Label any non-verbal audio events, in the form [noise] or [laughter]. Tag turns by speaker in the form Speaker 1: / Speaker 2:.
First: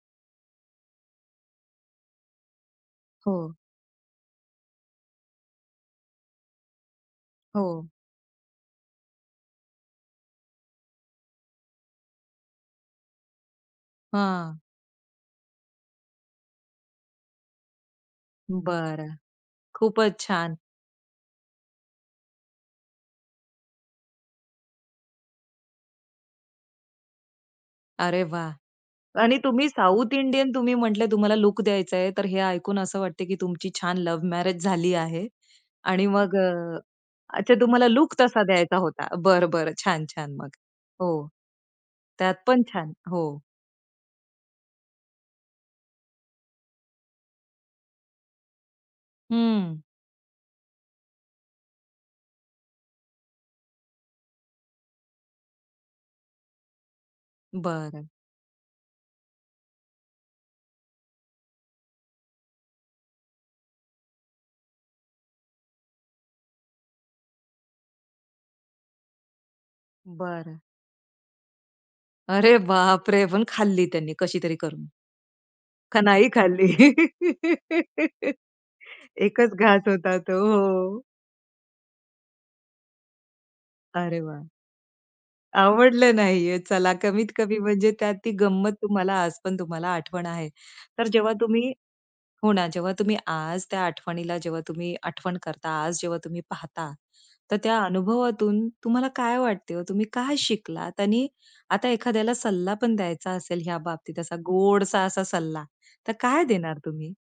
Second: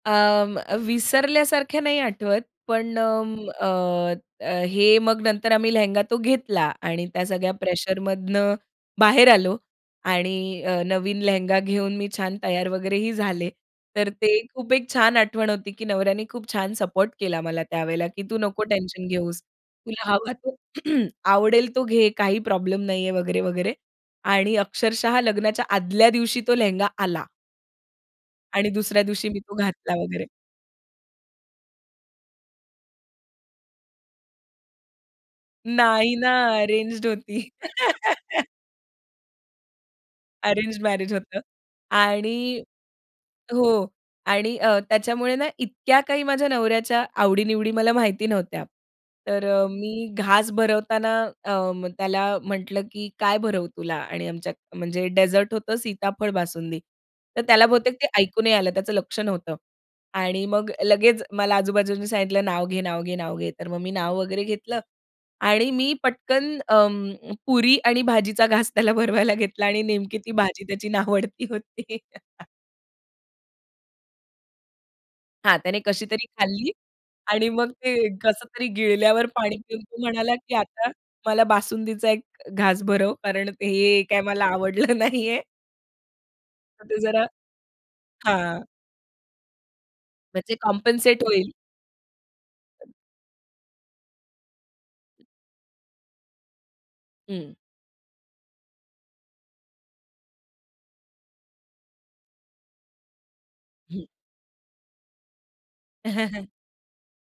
Speaker 1: अं, अ, विसरल्यासारखे नाही आठवत. पण अं,
Speaker 2: हो.
Speaker 1: अ, अ, हे मग नंतर आम्ही लेहेंगा तो घेतला आणि त्या सगळ्या
Speaker 2: हो.
Speaker 1: प्रेशरमधनं बाहेर आलो आणि अ, नवीन लेहेंगा घेऊन मी छान तयार वगैरेही झाले. तर ते
Speaker 2: हां.
Speaker 1: खूप एक छान आठवण होती, की नवऱ्याने खूप छान सपोर्ट केला मला त्यावेळेला की "तू नको टेन्शन
Speaker 2: बरं.
Speaker 1: घेऊस. तुला
Speaker 2: खूपच
Speaker 1: हवा तो,
Speaker 2: छान!
Speaker 1: [clears throat] आवडेल तो घे. काही प्रॉब्लेम नाही आहे," वगैरे वगैरे. आणि अक्षरशः लग्नाच्या आदल्या दिवशी तो लेहेंगा आला
Speaker 2: अरे वाह!
Speaker 1: आणि दुसऱ्या दिवशी
Speaker 2: आणि
Speaker 1: मी तो
Speaker 2: तुम्ही
Speaker 1: घातला
Speaker 2: साउथ
Speaker 1: वगैरे.
Speaker 2: इंडियन तुम्ही म्हटले, तुम्हाला लूक द्यायचाय, तर हे ऐकून असं वाटत, की तुमची छान लव्ह मॅरेज झाली आहे. आणि
Speaker 1: नाही ना,
Speaker 2: मग अ
Speaker 1: अरेंज्ड होती.
Speaker 2: अच्छा तुम्हाला लूक तसा
Speaker 1: [laughs]
Speaker 2: द्यायचा होता? बरं, बरं, छान, छान! मग.
Speaker 1: अरेंज्ड मॅरेज
Speaker 2: हो.
Speaker 1: होतं.
Speaker 2: त्यात
Speaker 1: आणि
Speaker 2: पण छान. हो.
Speaker 1: हो. आणि अ, त्याच्यामुळे ना, इतक्या काही माझ्या नवऱ्याच्या आवडी-निवडी मला माहिती नव्हत्या. तर अ,
Speaker 2: हम्म.
Speaker 1: मी घास भरवताना अं, त्याला म्हटलं, की काय भरवू तुला आणि आमच्यात म्हणजे डेझर्ट होतं सीताफळ बासुंदी. तर त्याला बहुतेक ते
Speaker 2: बरं.
Speaker 1: ऐकू नाही आलं, त्याचं लक्ष नव्हतं. आणि मग लगेच मला आजूबाजूनी सांगितलं नाव घे, नाव घे, नाव घे. तर मग मी नाव वगैरे घेतलं. आणि मी पटकन अं, पुरी आणि भाजीचा घास त्याला भरवायला घेतला आणि नेमकी ती
Speaker 2: बरं.
Speaker 1: भाजी त्याची नावडती होती. [chuckles]
Speaker 2: अरे बापरे! पण खाल्ली त्यांनी कशीतरी करून.
Speaker 1: हां, त्याने
Speaker 2: का
Speaker 1: कशीतरी
Speaker 2: नाही
Speaker 1: खाल्ली
Speaker 2: खाल्ली?
Speaker 1: आणि मग ते
Speaker 2: [laughs]
Speaker 1: कसं तरी गिळल्यावर
Speaker 2: एकच
Speaker 1: पाणी पिऊन
Speaker 2: घास
Speaker 1: तो
Speaker 2: होता तो.
Speaker 1: म्हणाला, की आता
Speaker 2: हो.
Speaker 1: मला बासुंदीचा एक घास भरव, कारण ते हे
Speaker 2: अरे
Speaker 1: काय मला
Speaker 2: वाह!
Speaker 1: आवडलं नाहीये.
Speaker 2: आवडलं नाही आहे.
Speaker 1: हां,
Speaker 2: चला,
Speaker 1: ते जरा
Speaker 2: कमीत कमी म्हणजे त्यात ती
Speaker 1: हां.
Speaker 2: गंमत तुम्हाला आज पण तुम्हाला आठवण आहे.
Speaker 1: म्हणजे
Speaker 2: तर
Speaker 1: कॉम्पेन्सेट
Speaker 2: जेव्हा
Speaker 1: होईल.
Speaker 2: तुम्ही हो ना. जेव्हा तुम्ही आज त्या आठवणीला जेव्हा तुम्ही आठवण करता, आज जेव्हा तुम्ही पाहता,
Speaker 1: हं.
Speaker 2: तर त्या अनुभवातून तुम्हाला काय वाटते हो? तुम्ही काय शिकलात? आणि आता एखाद्याला सल्ला पण द्यायचा असेल ह्या
Speaker 1: हं.
Speaker 2: बाबतीत असा, गोडसा असा सल्ला, तर काय
Speaker 1: [chuckles]
Speaker 2: देणार तुम्ही?